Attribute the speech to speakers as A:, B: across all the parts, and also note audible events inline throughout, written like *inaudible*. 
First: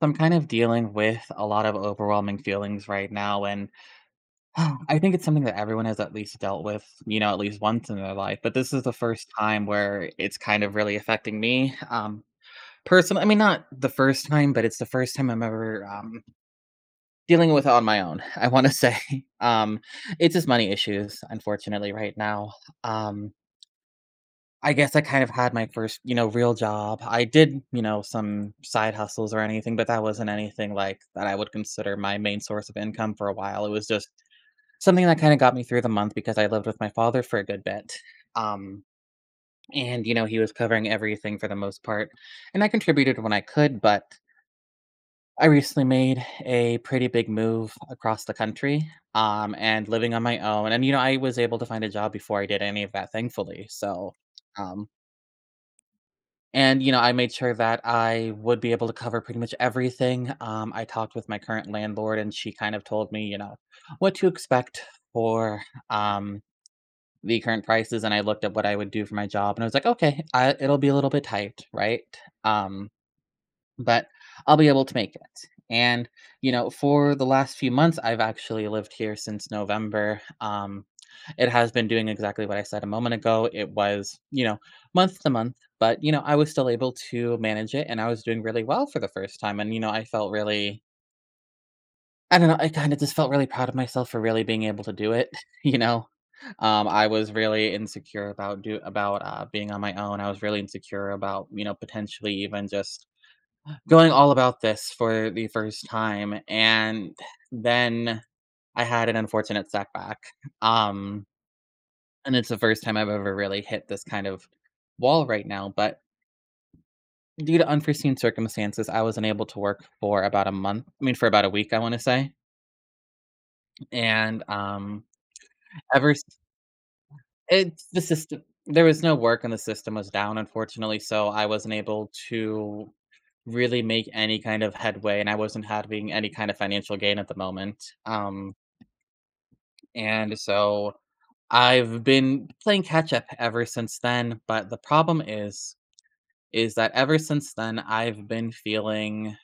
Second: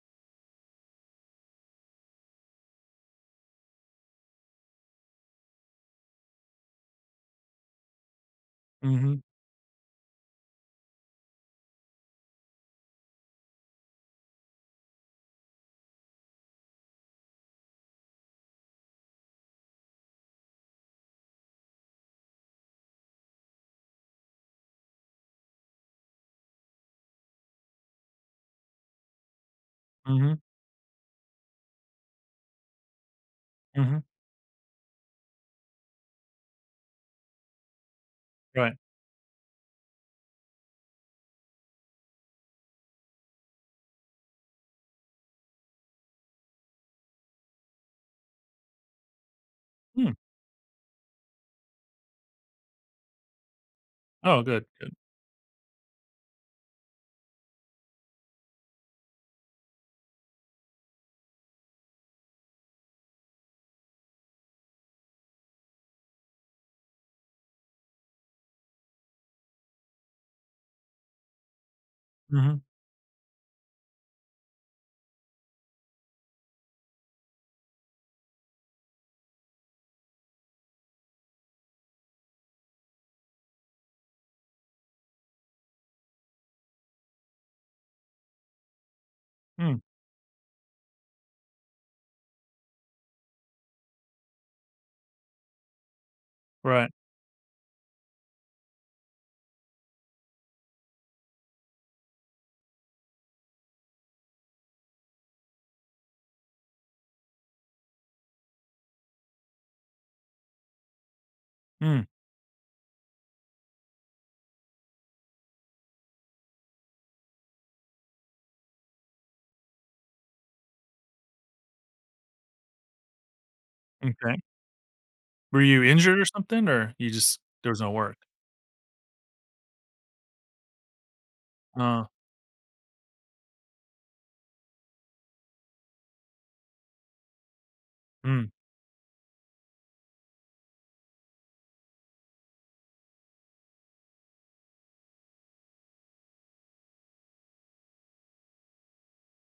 A: So, I'm kind of dealing with a lot of overwhelming feelings right now. And *sighs* I think it's something that everyone has at least dealt with, you know, at least once in their life. But this is the
B: Mhm,
A: first time where it's kind of really affecting me. Personally, I mean, not the first time, but it's the first time I'm ever dealing with it on my own, *laughs* I want to *laughs* say. Um, it's just money issues, unfortunately, right now. Um, I guess I kind of had my first, you know, real job. I did, you know, some side hustles or anything, but that wasn't
B: mhm,
A: anything like that I would consider my main source of income for a while. It was
B: mhm,
A: just something that kind of got me through the month because I lived with my father for a good bit.
B: right.
A: Um, and, you know, he was covering everything for the most part. And I contributed when I could, but I recently made a pretty big move across the country and living
B: Mm.
A: on my own. And, you know, I was able to find a job before I did any of that, thankfully. So,
B: Oh, good,
A: um,
B: good.
A: You know, I made sure that I would be able to cover pretty much everything. I talked with my current landlord, and she kind of told me, you know, what to expect for um, the current prices. And I looked at what I would do for my job, and I was like, okay, I, it'll be a little bit tight, right?
B: Mhm,
A: Um, but I'll be able to make it. And, you know, for the last few months, I've actually lived here since November. It has been doing exactly what I said a moment ago. It was, you know, month to month, but, you know, I was still able to manage it and I was doing really well for the first time. And,
B: mm,
A: you know, I felt really, I don't know, I kind of just felt really proud of myself for really being able to do it, *laughs* you know?
B: right.
A: I was really insecure about do about being on my own. I was really insecure about you know potentially even just going all about this for the first time, and then I had an unfortunate setback, um,
B: Mm,
A: and it's the first time I've ever really hit this kind of wall right now, but due to unforeseen circumstances, I was not able to work for about a month I mean, for about a week, I wanna say,
B: m'kay.
A: and,
B: Were you
A: ever
B: injured
A: s
B: or something, or you just there was
A: it's
B: no
A: the
B: work?
A: system there was no work and the system was down, unfortunately, so I wasn't
B: Uh.
A: able to really make any kind of headway, and I wasn't having any kind of financial gain at the moment,
B: Mm,
A: And so I've been playing catch up ever since then, but the problem is that ever since then I've been feeling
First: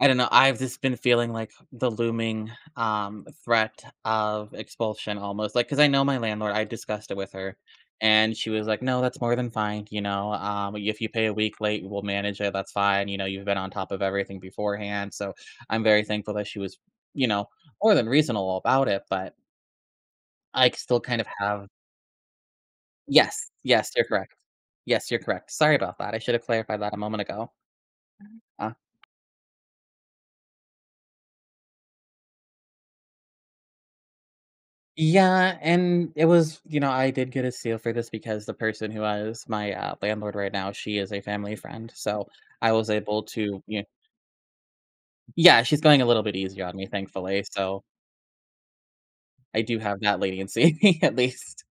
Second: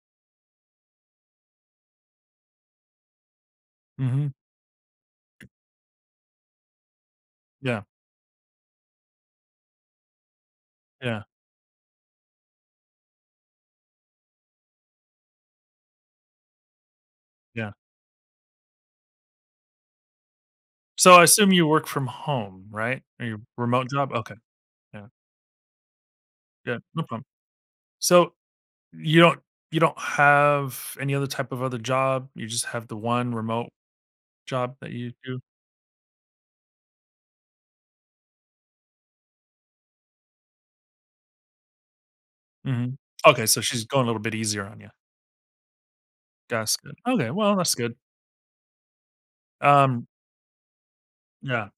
A: I don't know, I've just been feeling like the looming threat
B: mhm.
A: of expulsion almost. Like cuz I know my landlord, I discussed it with her
B: Yeah,
A: and she was like, "No, that's more than fine, you know. If you
B: yeah,
A: pay a week late, we'll manage it. That's fine. You know, you've been on top of everything beforehand." So I'm very thankful that she was, you know,
B: yeah.
A: more than reasonable about it, but I still
B: So,
A: kind
B: I
A: of
B: assume you
A: have.
B: work from home, right? Or your
A: Yes,
B: remote
A: yes, you're
B: job? Okay,
A: correct.
B: yeah,
A: Yes, you're correct. Sorry about that, I should have
B: yeah,
A: clarified that a
B: no
A: moment
B: problem.
A: ago.
B: So,
A: Uh
B: you don't you don't have any other type of other job? You just have the one remote job that you do?
A: Yeah, and it was you know, I did get a seal for this because the person who is my, landlord right now, she is a family friend, so I was
B: Mhm.
A: able
B: Okay, so
A: to you
B: she's
A: know.
B: going a little bit easier on you.
A: Yeah, she's going a little bit easier
B: That's
A: on me,
B: good. Okay,
A: thankfully,
B: well, that's
A: so
B: good.
A: I do have
B: Um,
A: that leniency *laughs* at least.
B: yeah.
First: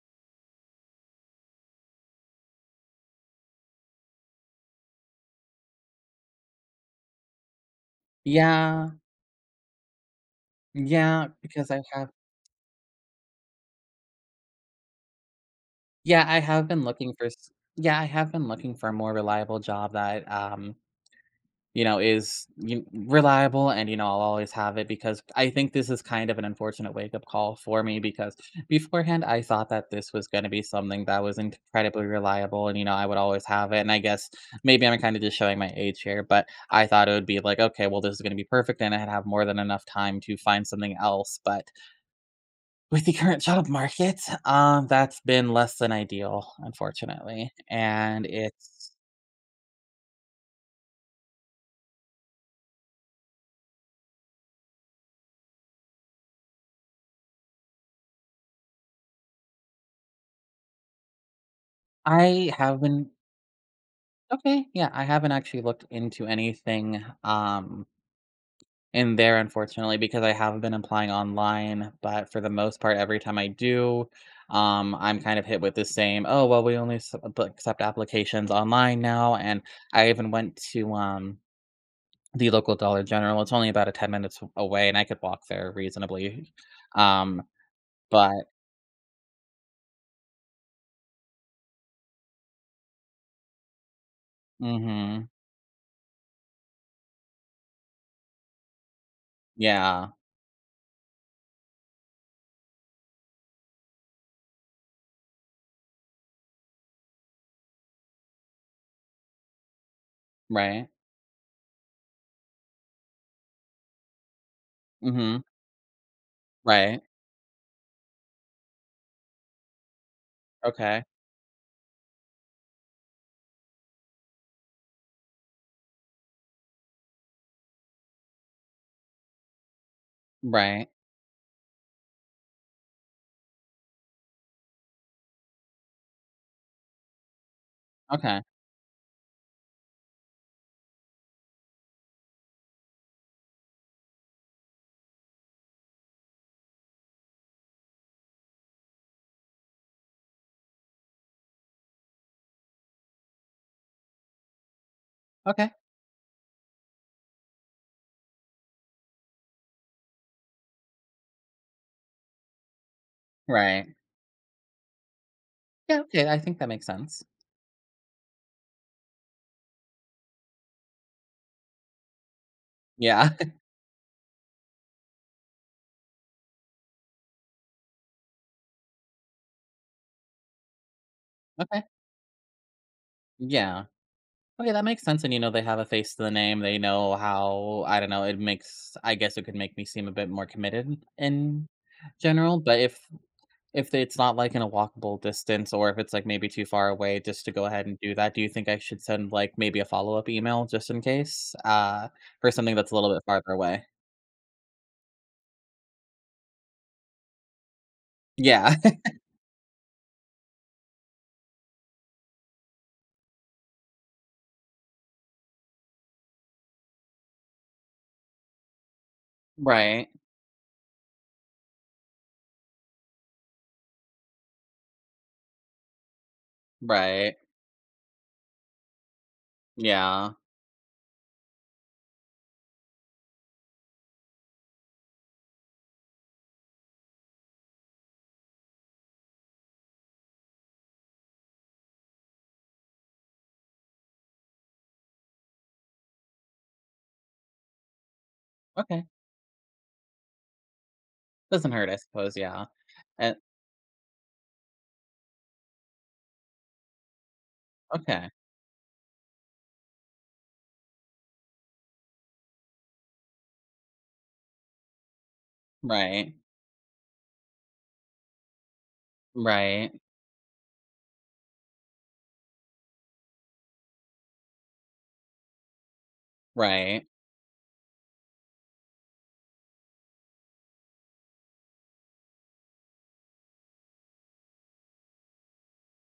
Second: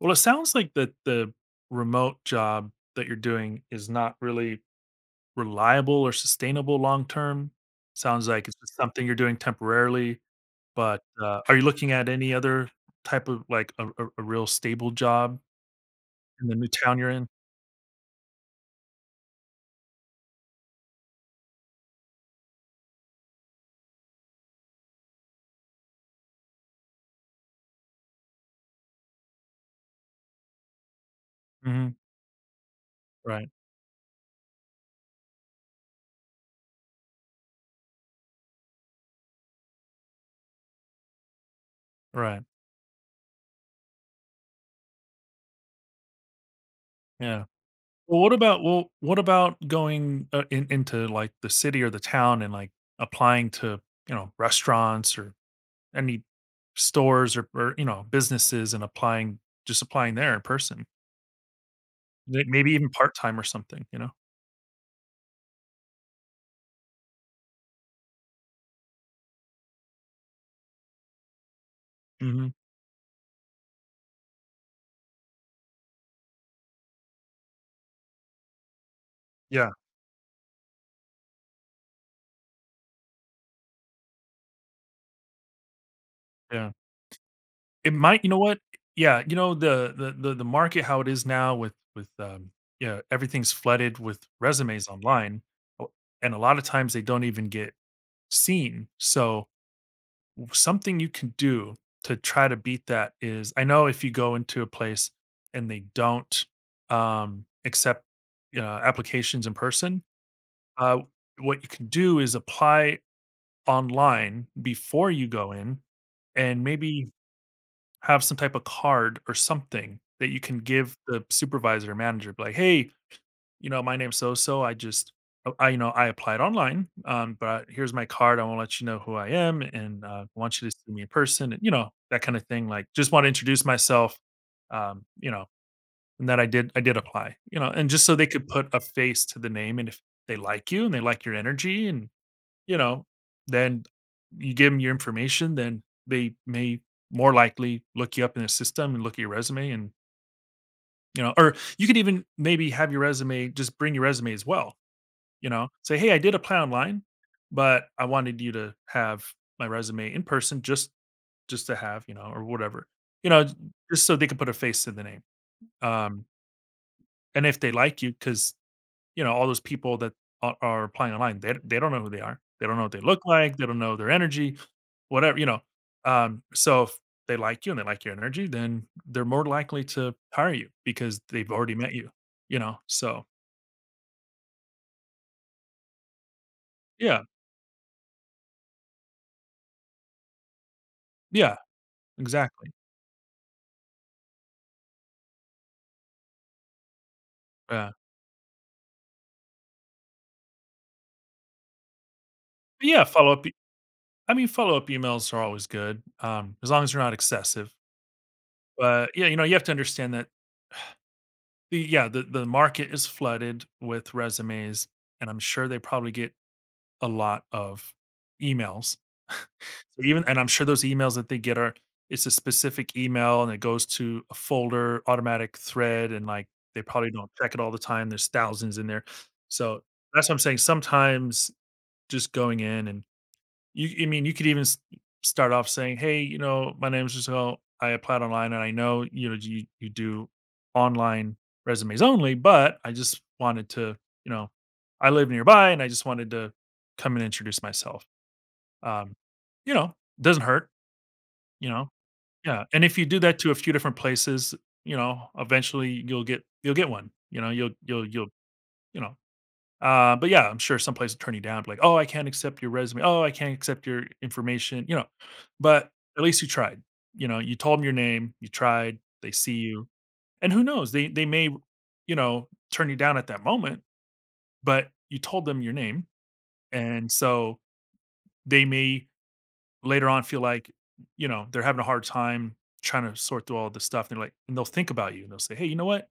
B: Well, it sounds like that the remote job that you're doing is not really reliable or sustainable long term. Sounds like it's just
A: Yeah,
B: something you're doing temporarily, but,
A: yeah,
B: are you
A: because I
B: looking at
A: have.
B: any other type of, like, a real stable job
A: Yeah, I
B: in the
A: have
B: new
A: been
B: town you're
A: looking for
B: in?
A: s Yeah, I have been looking for a more reliable job that, you know, is you reliable and, you know, I'll always have it because I think this is kind of an unfortunate wake-up call for me because beforehand, I thought that this was gonna be something that was
B: Mhm.
A: incredibly reliable and, you know, I would always
B: Right,
A: have it, and I guess maybe I'm kind of just showing my age here, but I thought it would be like, "Okay, well, this is gonna be perfect," and I'd have more than enough time to find something else, but
B: right,
A: with the current job market, that's been less than ideal,
B: yeah.
A: unfortunately, and
B: Well,
A: it's.
B: what about going, in into, like, the city or the town and, like, applying to, you know, restaurants or any stores or, you know, businesses and applying, just applying there in person. May
A: I
B: maybe
A: have
B: even
A: been.
B: part-time or something, you know?
A: Okay, yeah, I haven't actually looked into anything in there unfortunately because I have been applying online, but for
B: Mhm.
A: the most part every time I do, I'm kind of hit with the same, oh well we only accept applications online now. And
B: Yeah,
A: I even went to the local Dollar General. It's only about a 10 minutes away and I could walk there reasonably.
B: yeah.
A: Um
B: It might, you
A: but
B: know what? Yeah, you know, the market how it is now with with, yeah, everything's flooded with resumes
A: mhm,
B: online, o and a lot of times they don't even get seen, so
A: yeah,
B: something you can do to try to beat that is, I know if you go into a place and they don't, accept applications in person,
A: right.
B: uh, what you can do is apply online before you
A: Mhm.
B: go in and
A: Right.
B: maybe have some type of card or something that you can give
A: Okay.
B: the supervisor or manager, be like, "Hey, you know, my name's so so. I just, I, you know, I applied online, but here's my card. I want to let you know who I am and, want you to
A: Right.
B: see me in person and, you know, that kind of thing. Like, just want to introduce myself, you know, and that I did apply, you know, and just so they
A: Okay.
B: could put a face to the name." And if they like you and they like your energy, and, you know, then you give them your information, then they may more likely look you up in the system and look at your resume and, you know, or you could even maybe have your resume, just bring your resume as well, you know,
A: Okay.
B: say, "Hey, I did apply online, but I wanted you to have my resume in person, just to have, you know, or whatever." You know,
A: Right.
B: just so they can put a face to the name.
A: Yeah,
B: Um,
A: okay, I think that makes sense.
B: and if they like you, because you know, all those people that are applying online, they don't know who they are. They don't know what they look
A: Yeah.
B: like,
A: *laughs*
B: they don't know their energy, whatever, you know. So if they like you and they like your energy, then they're more likely to hire you because they've already
A: Okay.
B: met you, you know? So,
A: Yeah. Okay, that makes sense, and, you know, they have a face to the name, they know
B: yeah,
A: how I don't know, it makes I guess it could make me seem a bit more committed
B: yeah,
A: in general,
B: exactly.
A: but if it's not, like, in a walkable distance or if it's, like, maybe too far away just to go ahead
B: Yeah.
A: and do that, do you think I should send, like, maybe a follow-up email just in case, for something that's a
B: Yeah,
A: little bit
B: follow-up
A: farther away?
B: I mean, follow-up emails are always good, as long as they're not excessive.
A: Yeah. *laughs*
B: But, yeah, you know, you have to understand that the yeah, the market is flooded with resumes, and I'm sure they probably get a lot of emails. *laughs* So
A: Right.
B: even, and I'm sure those emails that they get are, it's a specific email, and it goes to a folder, automatic thread, and, like, they probably don't
A: Right.
B: check it all the time, there's thousands in there. So, that's
A: Yeah.
B: what I'm saying, sometimes just going in and, You I mean, you could even s start off saying, "Hey, you know, my name is Giselle. I applied online, and I know, you know, you do online resumes only, but I just wanted to, you know, I live nearby, and I just wanted to come and introduce myself."
A: Okay.
B: Um, you know, doesn't hurt, you
A: Doesn't
B: know?
A: hurt, I suppose,
B: Yeah,
A: yeah.
B: and if you do
A: And
B: that to a few different places, you know, eventually you'll get one, you know?
A: okay.
B: You know, but yeah, I'm sure some place will turn you down, be like, "Oh, I can't accept your resume. Oh, I can't accept your information," you know? But at
A: Right.
B: least you tried. You know, you told them your name, you tried, they see you,
A: Right,
B: and who knows? They may, you know, turn you down at that moment, but you told them your name,
A: right,
B: and so they may later on feel like, you know, they're having a hard time trying to sort through all this stuff, and they're like, and they'll think about you, and they'll say, "Hey, you know what?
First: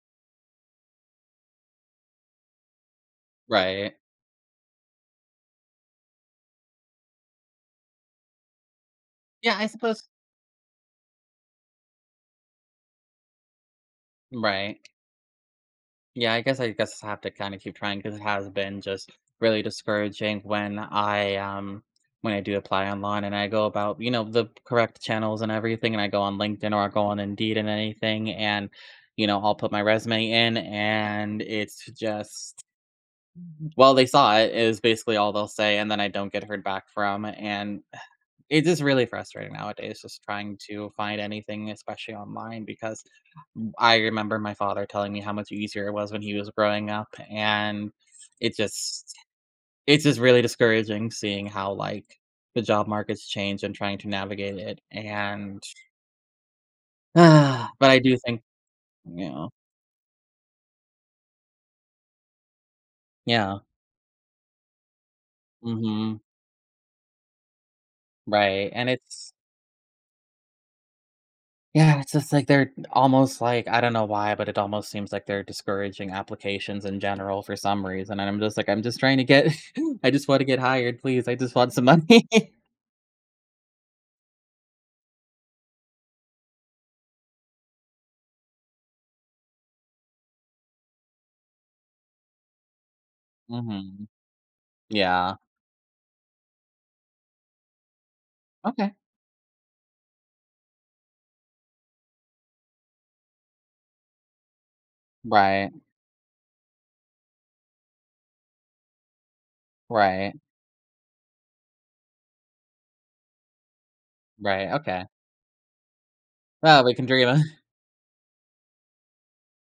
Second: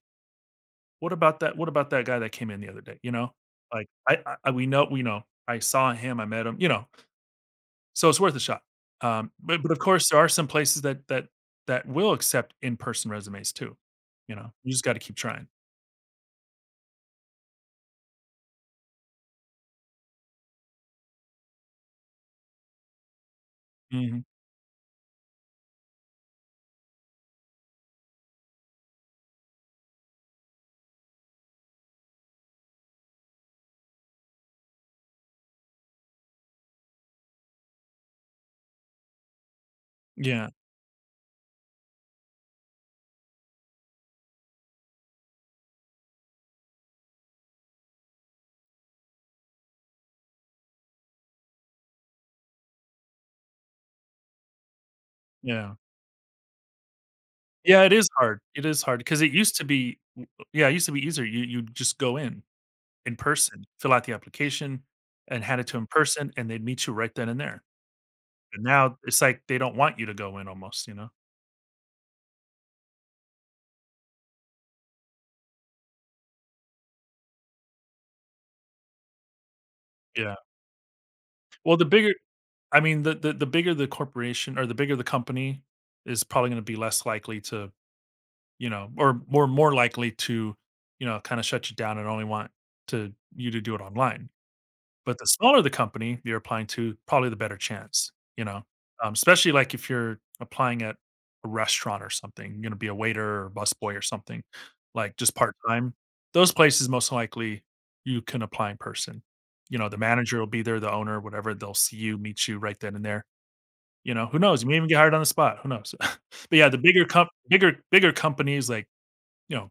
B: What about that guy that came in the other day, you know? Like,
A: right.
B: I we know we know. I saw him, I met him, you know? So it's worth a shot."
A: Yeah, I
B: But, of
A: suppose
B: course, there are some places that will accept in-person resumes too, you know? You
A: right.
B: just gotta keep trying.
A: Yeah, I guess I have to kinda keep trying because it has been just really discouraging when I do apply online and I go about, you
B: Mhm.
A: know, the correct channels and everything, and I go on LinkedIn or I go on Indeed and anything, and, you know, I'll put my resume in, and it's just, "Well, they saw it is basically all they'll say, and then I don't get heard back from, and it's just really frustrating nowadays just
B: Yeah,
A: trying to find anything, especially online, because I remember my father telling me how much easier it was when he was growing up, and it just it's just really discouraging seeing how, like, the job market's changed and trying to navigate it, and
B: yeah.
A: *sighs*
B: Yeah,
A: but
B: it
A: I
B: is
A: do
B: hard.
A: think
B: It is hard because
A: you
B: it
A: know
B: used to be w yeah, it used to be easier. You just go in
A: yeah,
B: person, fill out the application, and hand it to 'em in
A: mhm,
B: person, and they'd meet you right then and there. And
A: right, and
B: now it's
A: it's
B: like they don't want you to go in almost, you know?
A: yeah, it's just like they're almost like I don't know why, but it almost seems like they're discouraging applications in general for some reason, and I'm just like, "I'm just trying to get *laughs* I just
B: Yeah.
A: wanna get hired, please, I just want
B: Well, the
A: some
B: bigger
A: money." *laughs*
B: I mean, the bigger the corporation or the bigger the company is probably gonna be less likely to, you know, or more more likely to, you know, kinda shut you down and only want to, you to do it
A: Mhm.
B: online. But the
A: Yeah.
B: smaller the company you're applying to, probably the better chance, you know?
A: Okay.
B: Especially, like, if you're applying at a restaurant or something, you're gonna be a waiter or busboy or something, like, just
A: Right,
B: part-time. Those places, most likely, you can apply in person. You know, the
A: right,
B: manager will be there, the owner, whatever, they'll see you, meet you right then and there. You know, who knows?
A: right,
B: You may even get
A: okay.
B: hired on the spot. Who knows? *laughs* But yeah, the
A: Well, we
B: bigger
A: can
B: comp
A: dream. *laughs*
B: bigger bigger companies like, you know,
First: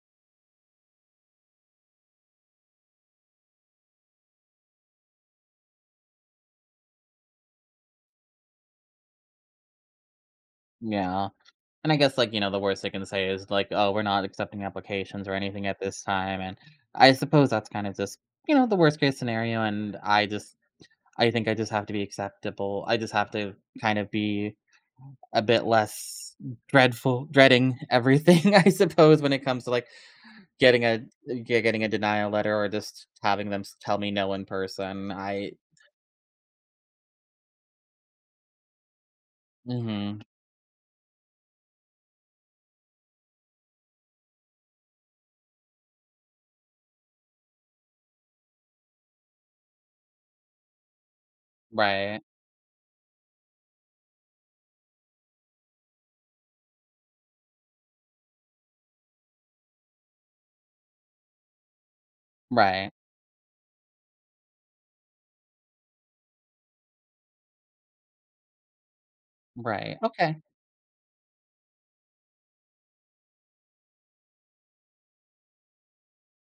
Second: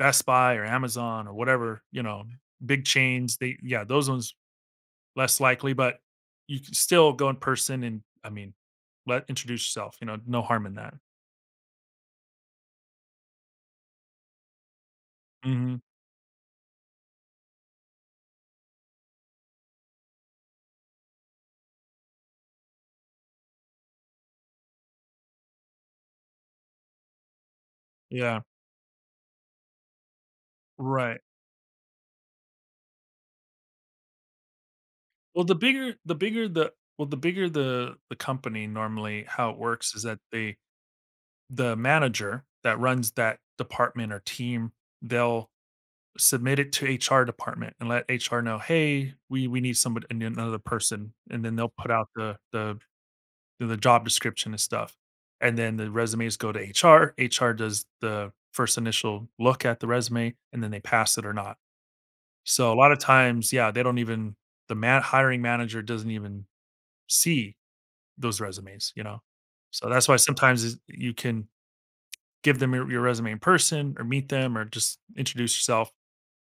B: Best Buy or Amazon or whatever, you know, big chains, they, yeah, those ones less likely, but you can still go in person and, I mean, let introduce yourself, you know, no harm in that.
A: Yeah, and I guess, like, you know, the worst they can say is like, "Oh, we're not accepting applications or anything at
B: Mhm.
A: this time," and I suppose that's kind of just, you know, the worst case scenario, and I just I think I just have to be acceptable. I just have to kind of be a bit less dreadful dreading
B: Yeah.
A: everything, *laughs* I suppose, when it comes to, like,
B: Right.
A: getting a denial letter or just having them s tell me no in person.
B: Well,
A: I.
B: the bigger the bigger the well, the bigger the company, normally how it works is that
A: Mhm.
B: they, the manager that runs that department or team, they'll submit it to HR department and let HR know, hey, we need somebody and another person, and then they'll put out
A: Right,
B: the the job description and stuff, and then the resumes go to HR. HR does the first initial look at the resume, and then they pass it or not. So a lot
A: right,
B: of times, yeah, they don't even, hiring manager doesn't even see those resumes, you know. So
A: right,
B: that's why
A: okay.
B: sometimes is- you can give them your resume in person or meet them or just introduce yourself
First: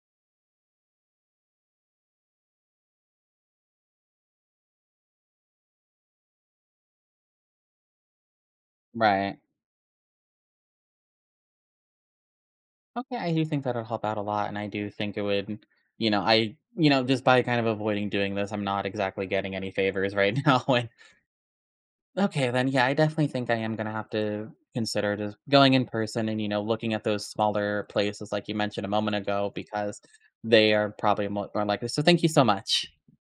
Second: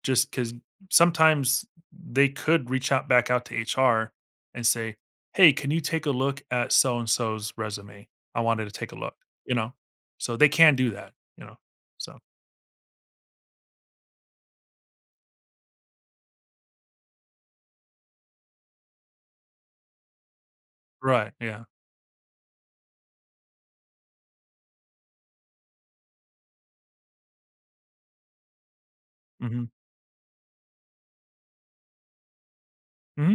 B: just because sometimes they could reach out back out to HR and say, "Hey, can you take a look at so and so's resume? I wanted to take a look,"
A: Right.
B: you know? So they can do that, you know? So
A: Okay, I do think that'll help out a lot, and I do think it would, you know, I, you know, just by kind of avoiding doing this, I'm not exactly getting any favors right *laughs* now. And
B: right, yeah.
A: okay, then yeah, I definitely think I am gonna have to consider just going in person and you know looking at those smaller places like you mentioned a moment ago
B: Mhm.
A: because they are probably more likely. So thank you so much.
B: Mhm.